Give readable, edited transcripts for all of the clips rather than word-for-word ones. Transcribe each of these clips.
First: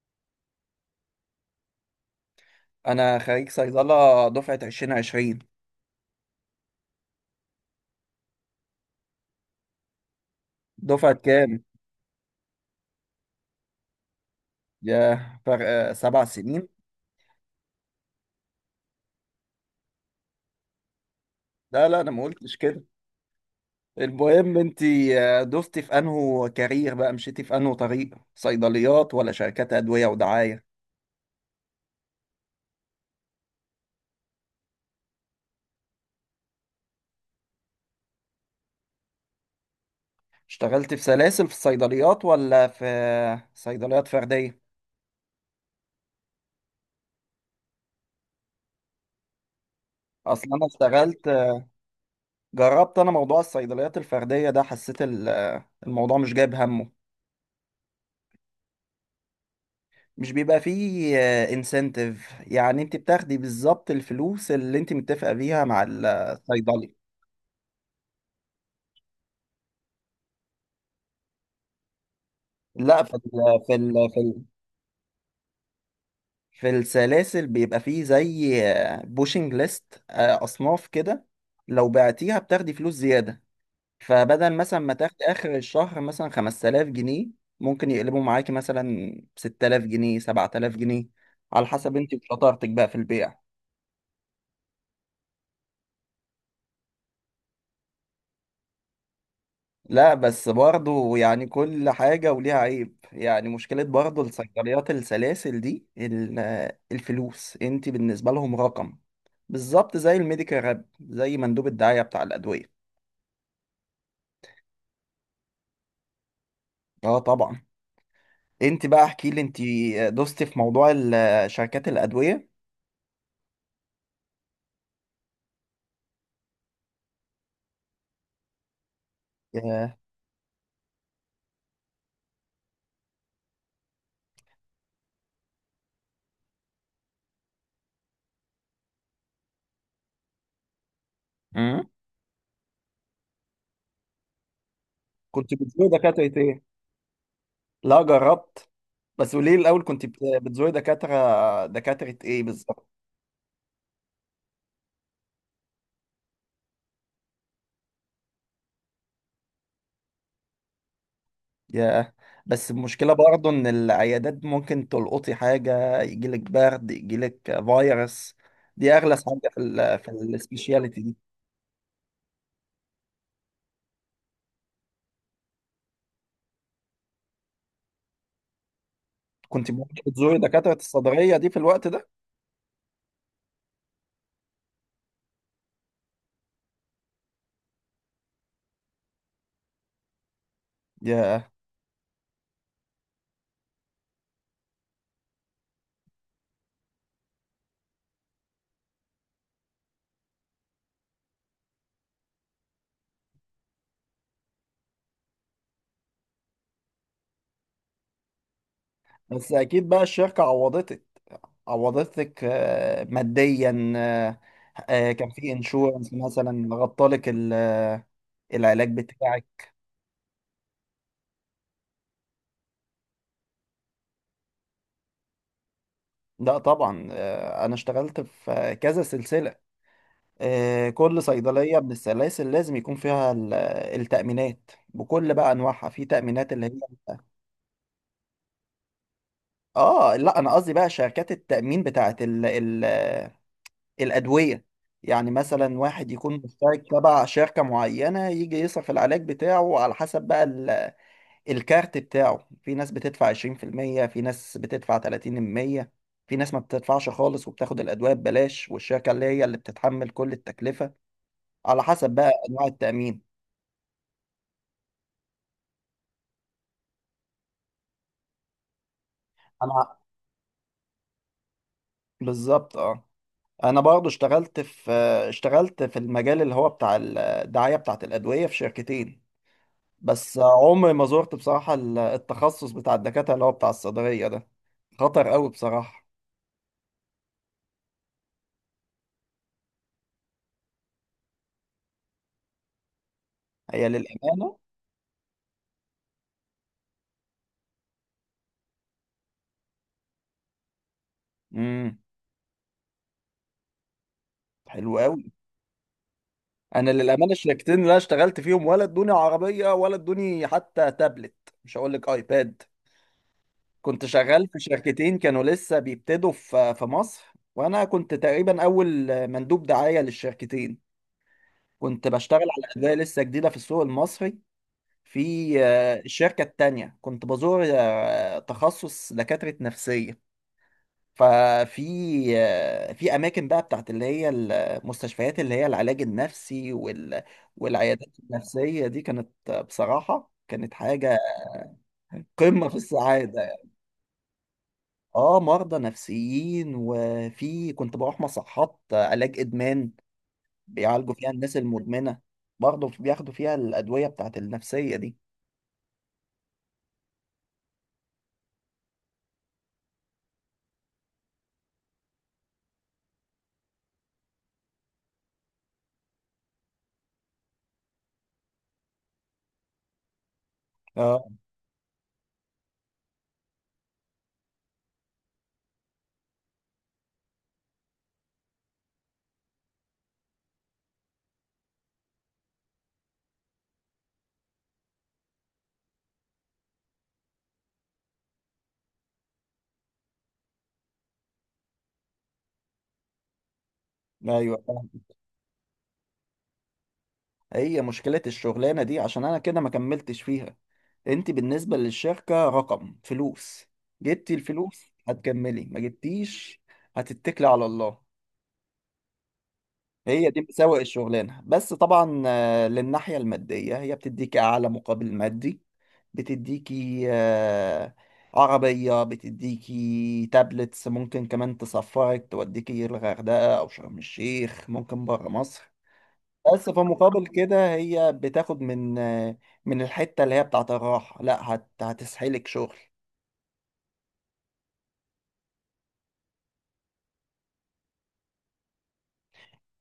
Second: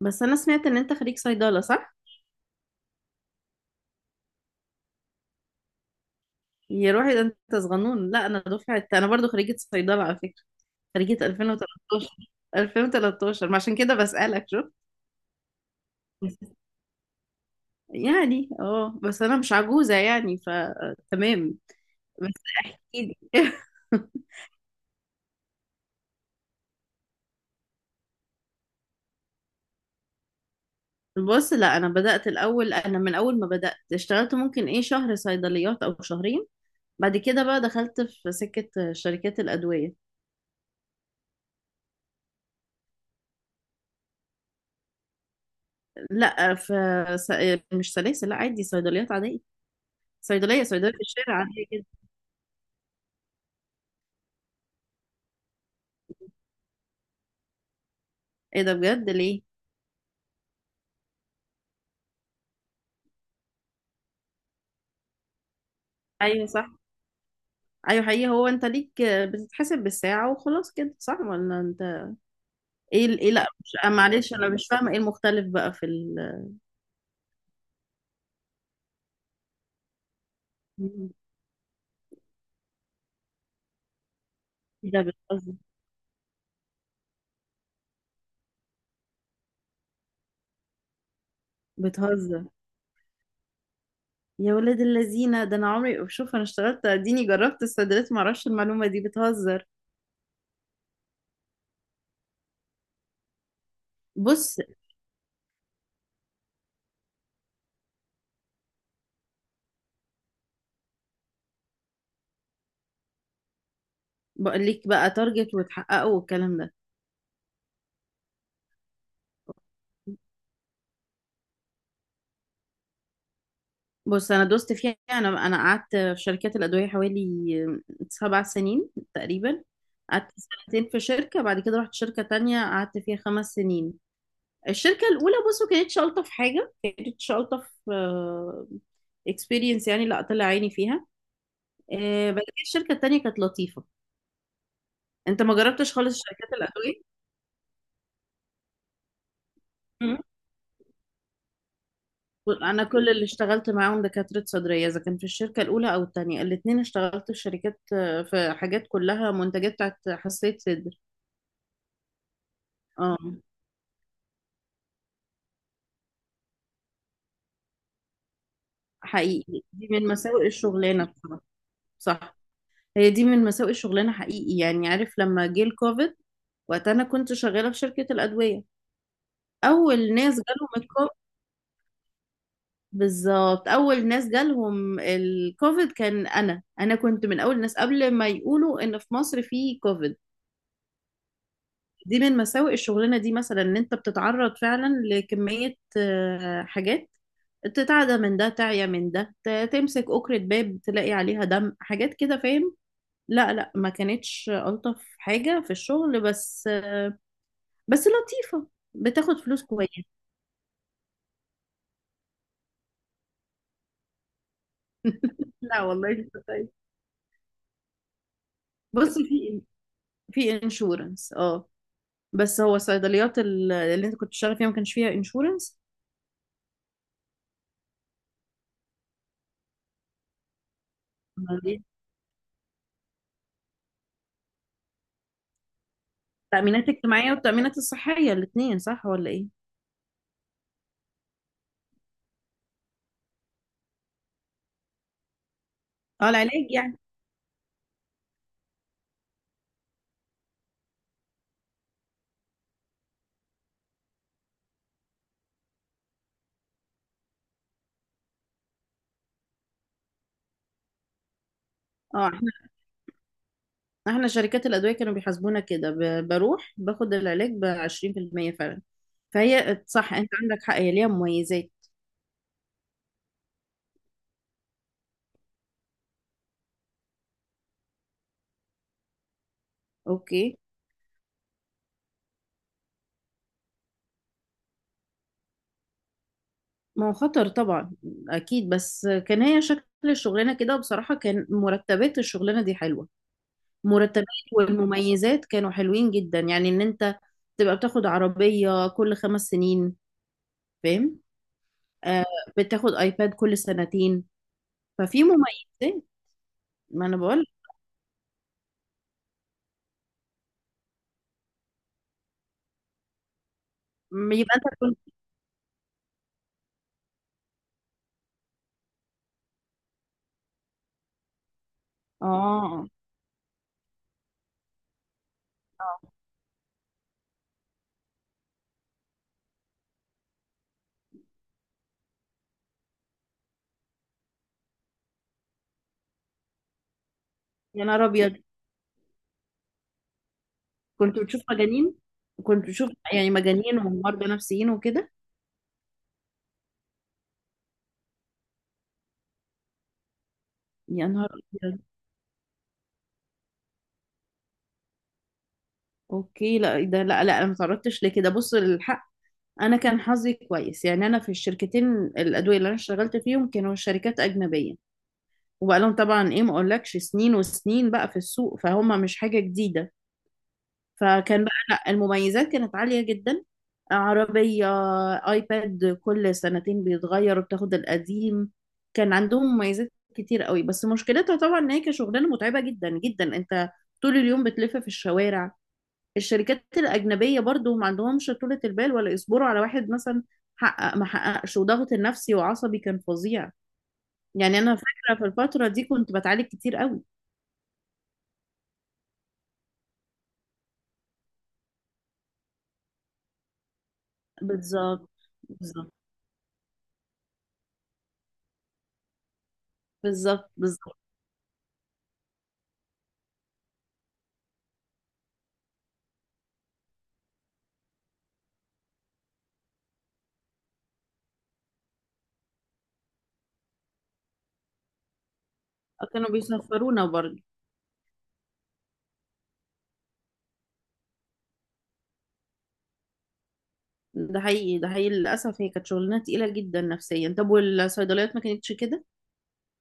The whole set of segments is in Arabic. بس انا سمعت ان انت خريج صيدله، صح؟ انا خريج صيدله دفعه 2020. يا روحي، ده انت صغنون. لا، انا دفعت، انا برضو خريجه صيدله على فكره. دفعه خريجه كام؟ 2013. 2013 ما عشان كده بسالك. شو يا فرق 7 سنين. يعني، بس انا مش عجوزه يعني، فتمام. لا، لا، انا ما بس قلتش كده. احكي لي. المهم انت. دوستي في انهو كارير، بقى مشيتي في انهو طريق، صيدليات ولا شركات ادويه ودعايه؟ بص، لا انا بدات الاول، انا من اول ما بدات اشتغلت ممكن ايه شهر صيدليات او شهرين. بعد كده بقى دخلت في سكه شركات الادويه. اشتغلت في سلاسل في الصيدليات ولا في صيدليات فرديه؟ لا، في س- مش سلاسل، لا عادي صيدليات عاديه. اصلا صيدلية انا صيدلية في اشتغلت، الشارع، عادية جدا. جربت انا موضوع الصيدليات الفرديه ده، حسيت الموضوع مش جايب همه. ايه ده بجد؟ ليه؟ مش بيبقى فيه انسنتيف، يعني انت بتاخدي بالظبط الفلوس اللي انت متفقه بيها مع ايوه صح. الصيدلي. ايوه حقيقي. هو انت ليك بتتحسب بالساعة وخلاص كده، صح ولا انت؟ لا، ايه ال- ايه لا، مش، في ال في معلش ال انا مش فاهمة ايه المختلف بقى في ال. في السلاسل بيبقى فيه زي بوشنج ليست اصناف مم. كده. لو بعتيها بتاخدي فلوس زياده، فبدل مثلا إيه ما ده، تاخدي بتهزر؟ اخر الشهر مثلا 5000 جنيه، ممكن يقلبوا معاكي مثلا 6000 جنيه، 7000 جنيه، على حسب انت بتهزر؟ وشطارتك بقى في البيع. يا ولاد اللذينة، ده انا عمري شوف انا اشتغلت اديني جربت الصيدليات معرفش المعلومة دي. بتهزر؟ لا بس برضه، يعني كل حاجة وليها عيب، يعني مشكلة برضه بص، الصيدليات السلاسل دي، الفلوس، انت بالنسبة لهم رقم، بالظبط زي الميديكال راب، زي مندوب الدعاية بتاع الأدوية. بقول لك بقى تارجت وتحققه والكلام ده. اه، طبعا. انت بقى احكي لي، انت دوستي في موضوع شركات الأدوية. بص، انا دوست فيها، انا قعدت في شركات الادويه حوالي 7 سنين تقريبا. ياه. قعدت سنتين في شركه، بعد كده رحت شركه تانية قعدت فيها 5 سنين. الشركه الاولى بصوا كانت شلطه في حاجه، كانت شلطه في اكسبيرينس يعني، لا طلع عيني فيها. مم. بعد كده الشركه التانية كانت لطيفه. انت كنت ما بتزوري جربتش خالص دكاترة شركات ايه؟ الادويه؟ لا، جربت. بس قولي لي الأول، كنت مم. بتزوري دكاترة ايه انا بالظبط؟ كل اللي اشتغلت معاهم دكاتره صدريه، اذا كان في الشركه الاولى او التانية الاتنين اشتغلت في شركات، في حاجات كلها منتجات بتاعت حساسيه صدر. ياه. بس المشكلة اه، برضه إن العيادات ممكن تلقطي حاجة، يجيلك برد، يجيلك فيروس. دي أغلى حاجة حقيقي دي من في مساوئ السبيشياليتي الشغلانه دي. بصراحه. صح. هي دي من مساوئ الشغلانه حقيقي يعني، عارف لما جه الكوفيد؟ وقت انا كنت شغاله في شركه الادويه كنت اول ممكن ناس تزوري جالهم دكاترة الكوفيد. الصدرية دي في الوقت ده؟ بالظبط اول ناس جالهم الكوفيد كان انا، انا كنت من اول الناس قبل ما يقولوا ان في مصر في كوفيد. ياه. دي من مساوئ الشغلانه دي مثلا، ان انت بتتعرض فعلا لكميه، حاجات تتعدى من ده، تعيا من ده، تمسك أكرة باب تلاقي عليها دم، حاجات كده، فاهم؟ لا لا، ما كانتش ألطف حاجة في الشغل، بس لطيفة، بتاخد بس فلوس أكيد كويس. بقى الشركة عوضتك. ماديا، كان في لا والله، انشورنس مش مثلا طيب. غطالك العلاج بص، في بتاعك. في انشورنس اه. بس هو الصيدليات اللي انت كنت بتشتغل فيها ما كانش فيها انشورنس؟ لا، طبعا، أنا اشتغلت في كذا سلسلة. كل صيدلية من السلاسل لازم يكون فيها التأمينات بكل بقى أنواعها، في تأمينات اللي هي. التأمينات الاجتماعية والتأمينات الصحية الاتنين، صح ولا ايه؟ آه، لا، أنا قصدي بقى شركات التأمين بتاعة الأدوية. يعني مثلا واحد اه، يكون العلاج مشترك يعني. تبع شركة معينة يجي يصرف العلاج بتاعه على حسب بقى الكارت بتاعه، في ناس بتدفع 20% في المية، في ناس بتدفع 30% في المية، في ناس ما بتدفعش خالص وبتاخد الأدوية ببلاش، والشركة اللي بتتحمل كل التكلفة، على حسب اه، بقى احنا أنواع التأمين. احنا شركات الأدوية كانوا بيحاسبونا كده، بروح باخد العلاج ب 20% فعلا، فهي صح، انت عندك حق، هي ليها مميزات. بالظبط، اه. انا برضو اشتغلت في المجال اللي هو بتاع الدعاية بتاعت الأدوية في شركتين. بس اوكي. عمري ما زرت بصراحة التخصص بتاع الدكاترة اللي هو بتاع الصيدلية ده، خطر قوي بصراحة. ما هو خطر طبعا، اكيد، بس كان هي شكل الشغلانه كده بصراحه، كان مرتبات الشغلانه دي حلوه. هي مرتبات للأمانة. والمميزات كانوا حلوين جدا، يعني ان انت تبقى بتاخد عربيه كل 5 سنين، فاهم؟ امم. آه. بتاخد ايباد كل سنتين. حلو ففي قوي. مميزات. انا ما انا للأمانة بقول، الشركتين اللي انا اشتغلت فيهم ولا ادوني عربية، ولا ادوني حتى تابلت، مش هقول لك ايباد. كنت شغال يبقى في انت كنت. شركتين كانوا لسه بيبتدوا في مصر، وانا كنت تقريبا اول مندوب دعاية للشركتين، كنت اه. بشتغل على اه. أداة لسه جديدة في السوق المصري. في آه. الشركة التانية كنت بزور تخصص دكاترة نفسية. ففي في أماكن بقى بتاعت اللي هي المستشفيات، اللي هي العلاج النفسي يا نهار والعيادات ابيض، النفسية دي، كانت بصراحة كانت حاجة كنت بتشوف مجانين؟ كنت قمة في بتشوف يعني السعادة. مجانين ومرضى نفسيين وكده. اه، مرضى نفسيين، وفي كنت بروح مصحات علاج إدمان، يا بيعالجوا فيها نهار الناس ابيض. المدمنة، برضه بياخدوا فيها الأدوية بتاعت النفسية دي. اوكي لا ده، لا لا انا ما تعرضتش لكده. بص الحق، انا كان حظي كويس يعني، انا في الشركتين الادويه اللي انا اشتغلت فيهم كانوا شركات اجنبيه، وبقى لهم طبعا ايه ما اقولكش سنين وسنين بقى في السوق، فهم مش حاجه جديده، آه. فكان بقى لا المميزات كانت عاليه جدا. عربيه، ايباد كل سنتين بيتغير وبتاخد القديم. كان عندهم مميزات كتير قوي، بس مشكلتها طبعا ان هي كشغلانه متعبه جدا جدا. انت طول اليوم بتلف في الشوارع. الشركات الأجنبية برضو ما عندهمش طولة البال، ولا يصبروا على واحد مثلا حقق ما حققش، وضغط النفسي وعصبي كان فظيع. يعني ايوه، أنا فاهم. فاكرة في الفترة دي كنت بتعالج كتير قوي. هي مشكلة الشغلانة دي عشان انا كده ما كملتش فيها. انت بالنسبة للشركة رقم، فلوس، جبتي الفلوس بالظبط هتكملي، ما بالظبط. جبتيش هتتكلي على الله. هي دي بالظبط مساوئ بالظبط. الشغلانة، بس طبعا للناحية المادية هي بتديكي اعلى مقابل مادي، بتديكي عربية، بتديكي تابلتس، ممكن كمان تسفرك، توديكي الغردقة او شرم الشيخ، ممكن برا مصر. كانوا بس في بيسفرونا مقابل برضو. كده هي بتاخد من الحتة اللي هي بتاعت الراحة، لا، هتسحلك شغل. ده حقيقي. ده حقيقي، للأسف هي كانت شغلانة تقيلة جدا نفسيا. طب والصيدليات ما كانتش كده؟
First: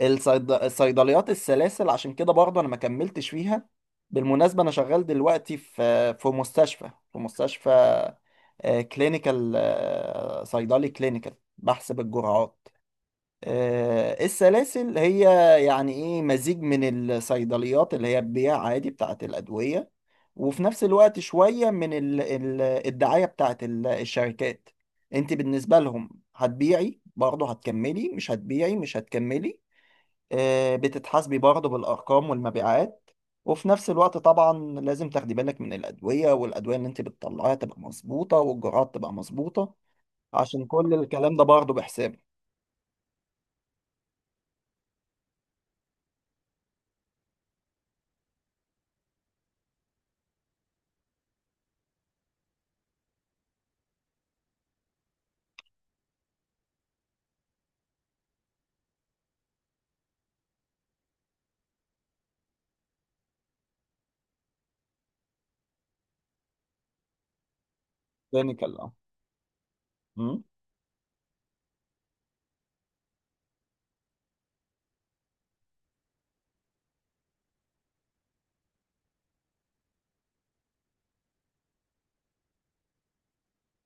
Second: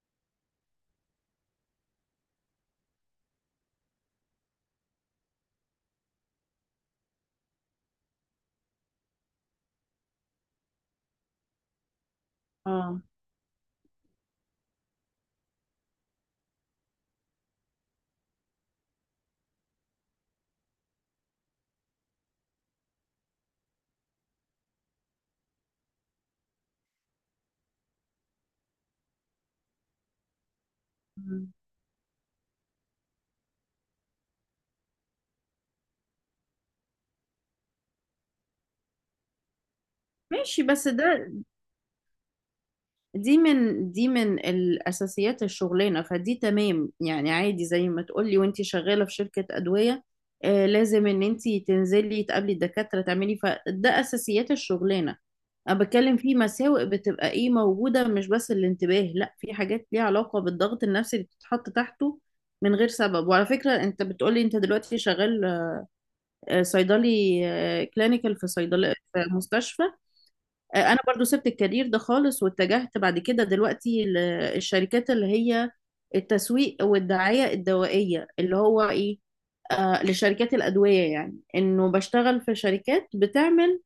الصيدليات السلاسل عشان كده برضه انا ما كملتش فيها. بالمناسبة انا شغال دلوقتي في مستشفى، في مستشفى كلينيكال، صيدلي كلينيكال، بحسب الجرعات. اه. السلاسل هي يعني ايه؟ مزيج من الصيدليات اللي هي بتبيع عادي بتاعت الأدوية، وفي نفس الوقت شوية من الدعاية بتاعت الشركات. انت بالنسبة لهم، هتبيعي برضه هتكملي، مش هتبيعي مش هتكملي. بتتحاسبي مم. برضه بالأرقام والمبيعات، وفي نفس الوقت طبعا لازم تاخدي بالك من الأدوية، والأدوية اللي انت بتطلعيها تبقى مظبوطة، والجرعات تبقى مظبوطة، ماشي، عشان بس كل ده الكلام ده برضه بحساب. دي من دي من الأساسيات الشغلانة، فدي تمام يعني عادي، زي ما تقولي وانتي شغالة في شركة أدوية، آه لازم ان انتي تنزلي تقابلي الدكاترة تعملي، فده أساسيات الشغلانة. أنا بتكلم في مساوئ بتبقى ايه موجودة، مش بس الانتباه، لا في حاجات ليها علاقة بالضغط النفسي اللي بتتحط تحته من غير سبب. وعلى فكرة انت بتقولي انت دلوقتي شغال، صيدلي كلينيكال في كلينيكال، صيدلة في مستشفى. اه. انا برضو سبت الكارير ده خالص واتجهت بعد كده دلوقتي للشركات اللي هي التسويق والدعاية الدوائية اللي هو ايه، آه لشركات الأدوية، يعني انه بشتغل في شركات بتعمل،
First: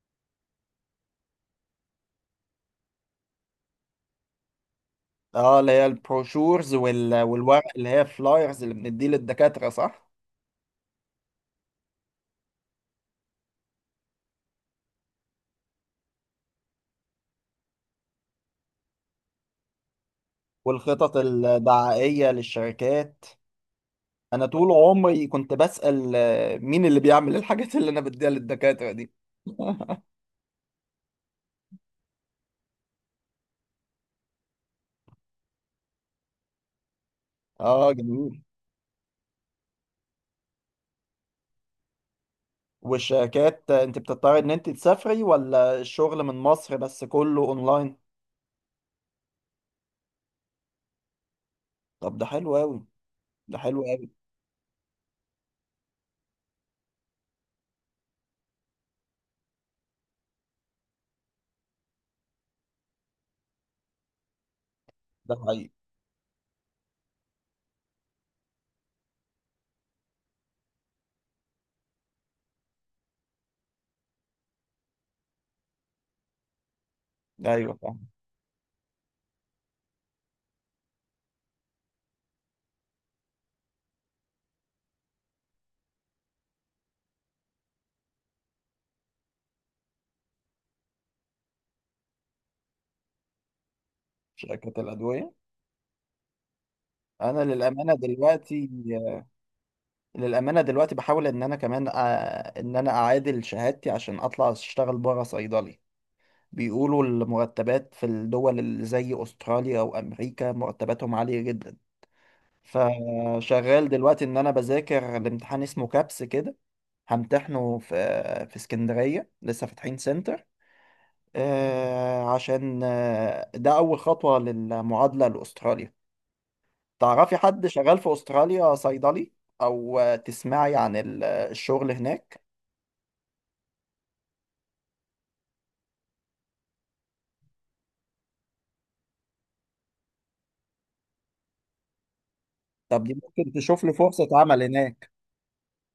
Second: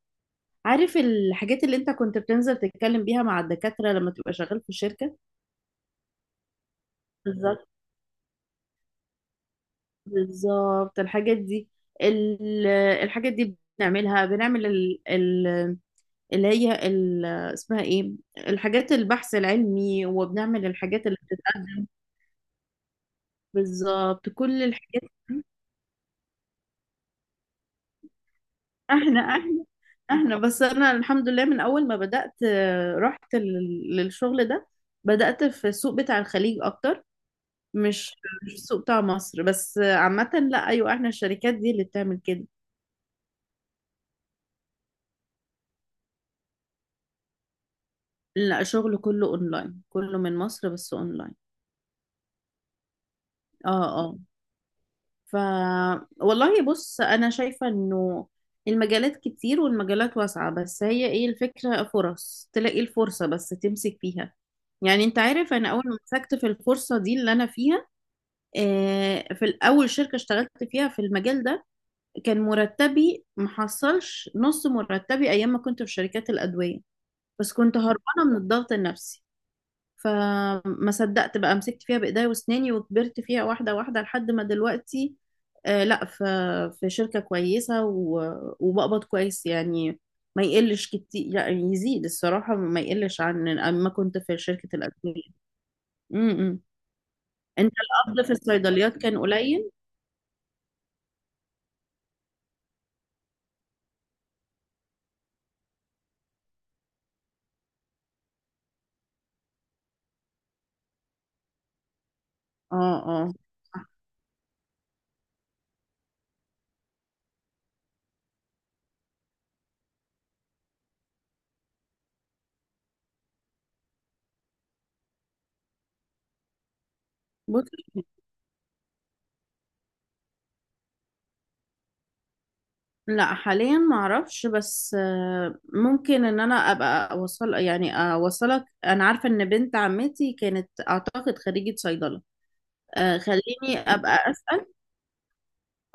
عارف الحاجات اللي انت كنت بتنزل تتكلم بيها مع الدكاترة لما تبقى شغال في شركة. اه، اللي هي البروشورز والورق، بالظبط اللي هي فلايرز اللي بنديه للدكاترة، صح؟ بالظبط الحاجات دي. ال- الحاجات دي بنعملها، بنعمل ال اللي هي اسمها ايه، الحاجات البحث العلمي، وبنعمل الحاجات والخطط اللي بتتقدم. الدعائية للشركات. بالظبط انا كل طول الحاجات عمري دي. كنت بسأل، مين اللي بيعمل الحاجات اللي انا بديها للدكاترة دي؟ احنا احنا احنا بس انا الحمد لله، من اول ما بدأت رحت للشغل ده، بدأت في السوق بتاع الخليج اكتر، اه، مش جميل. مش السوق بتاع مصر بس، آه عامة. لا ايوه، احنا الشركات دي اللي بتعمل كده. والشركات، انت بتضطري ان انت تسافري ولا الشغل من مصر بس كله اونلاين؟ لا، شغل كله اونلاين، كله من مصر بس اونلاين. طب ده حلو قوي. ده اه. حلو قوي. اه. ف والله بص، انا شايفة انه المجالات كتير والمجالات واسعة، بس هي ايه الفكرة، فرص تلاقي الفرصة بس تمسك فيها. يعني انت ده عارف حقيقي. انا اول ما مسكت في الفرصة دي اللي انا فيها، في الاول شركة اشتغلت فيها في المجال ده، كان مرتبي محصلش نص مرتبي ايام ما كنت في شركات الادوية، بس ايوه، كنت فاهم. هربانة من الضغط النفسي، فما صدقت بقى، مسكت فيها بايديا واسناني، وكبرت فيها واحده واحده لحد ما دلوقتي، آه لا في شركه كويسه، وبقبض كويس يعني، ما يقلش كتير يعني، يزيد الصراحه، ما يقلش عن ما كنت في شركه شركات الادويه. الادوية. إمم. انا انت للامانة القبض في دلوقتي، الصيدليات كان قليل. للأمانة دلوقتي بحاول إن أنا كمان إن أنا أعادل شهادتي عشان أطلع أشتغل برا صيدلي. بيقولوا المرتبات في الدول اللي زي أستراليا أو أمريكا مرتباتهم عالية جدا، اه. اه. فشغال دلوقتي إن أنا بذاكر الامتحان، اسمه كابس كده، همتحنه في اسكندرية، لسه فاتحين سنتر. عشان ده أول خطوة للمعادلة لأستراليا. تعرفي حد بص شغال في أستراليا صيدلي، أو تسمعي عن الشغل هناك؟ لا، حاليا ما اعرفش، بس ممكن ان انا ابقى اوصل يعني اوصلك، انا عارفه ان بنت عمتي كانت اعتقد خريجه صيدله. طب دي آه، ممكن خليني تشوف لي فرصة ابقى عمل اسال. هناك.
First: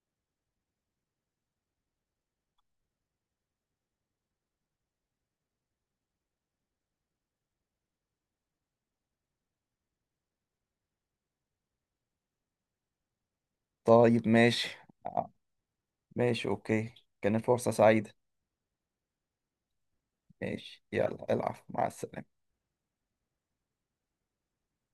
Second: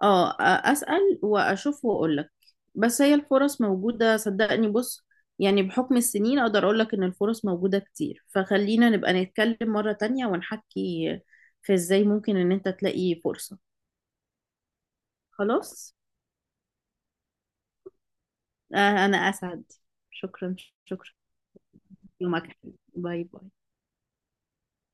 اه، اسال واشوف واقول لك. بس هي الفرص موجوده، صدقني بص، يعني بحكم السنين اقدر اقول لك ان الفرص موجوده كتير، فخلينا نبقى نتكلم مره تانية ونحكي في ازاي ممكن ان انت تلاقي فرصه. طيب، ماشي. آه، خلاص. ماشي، اوكي. كانت فرصة سعيدة. آه، انا اسعد. شكرا. ماشي، شكرا. يلا، العب، مع السلامة. يومك حلو. باي باي.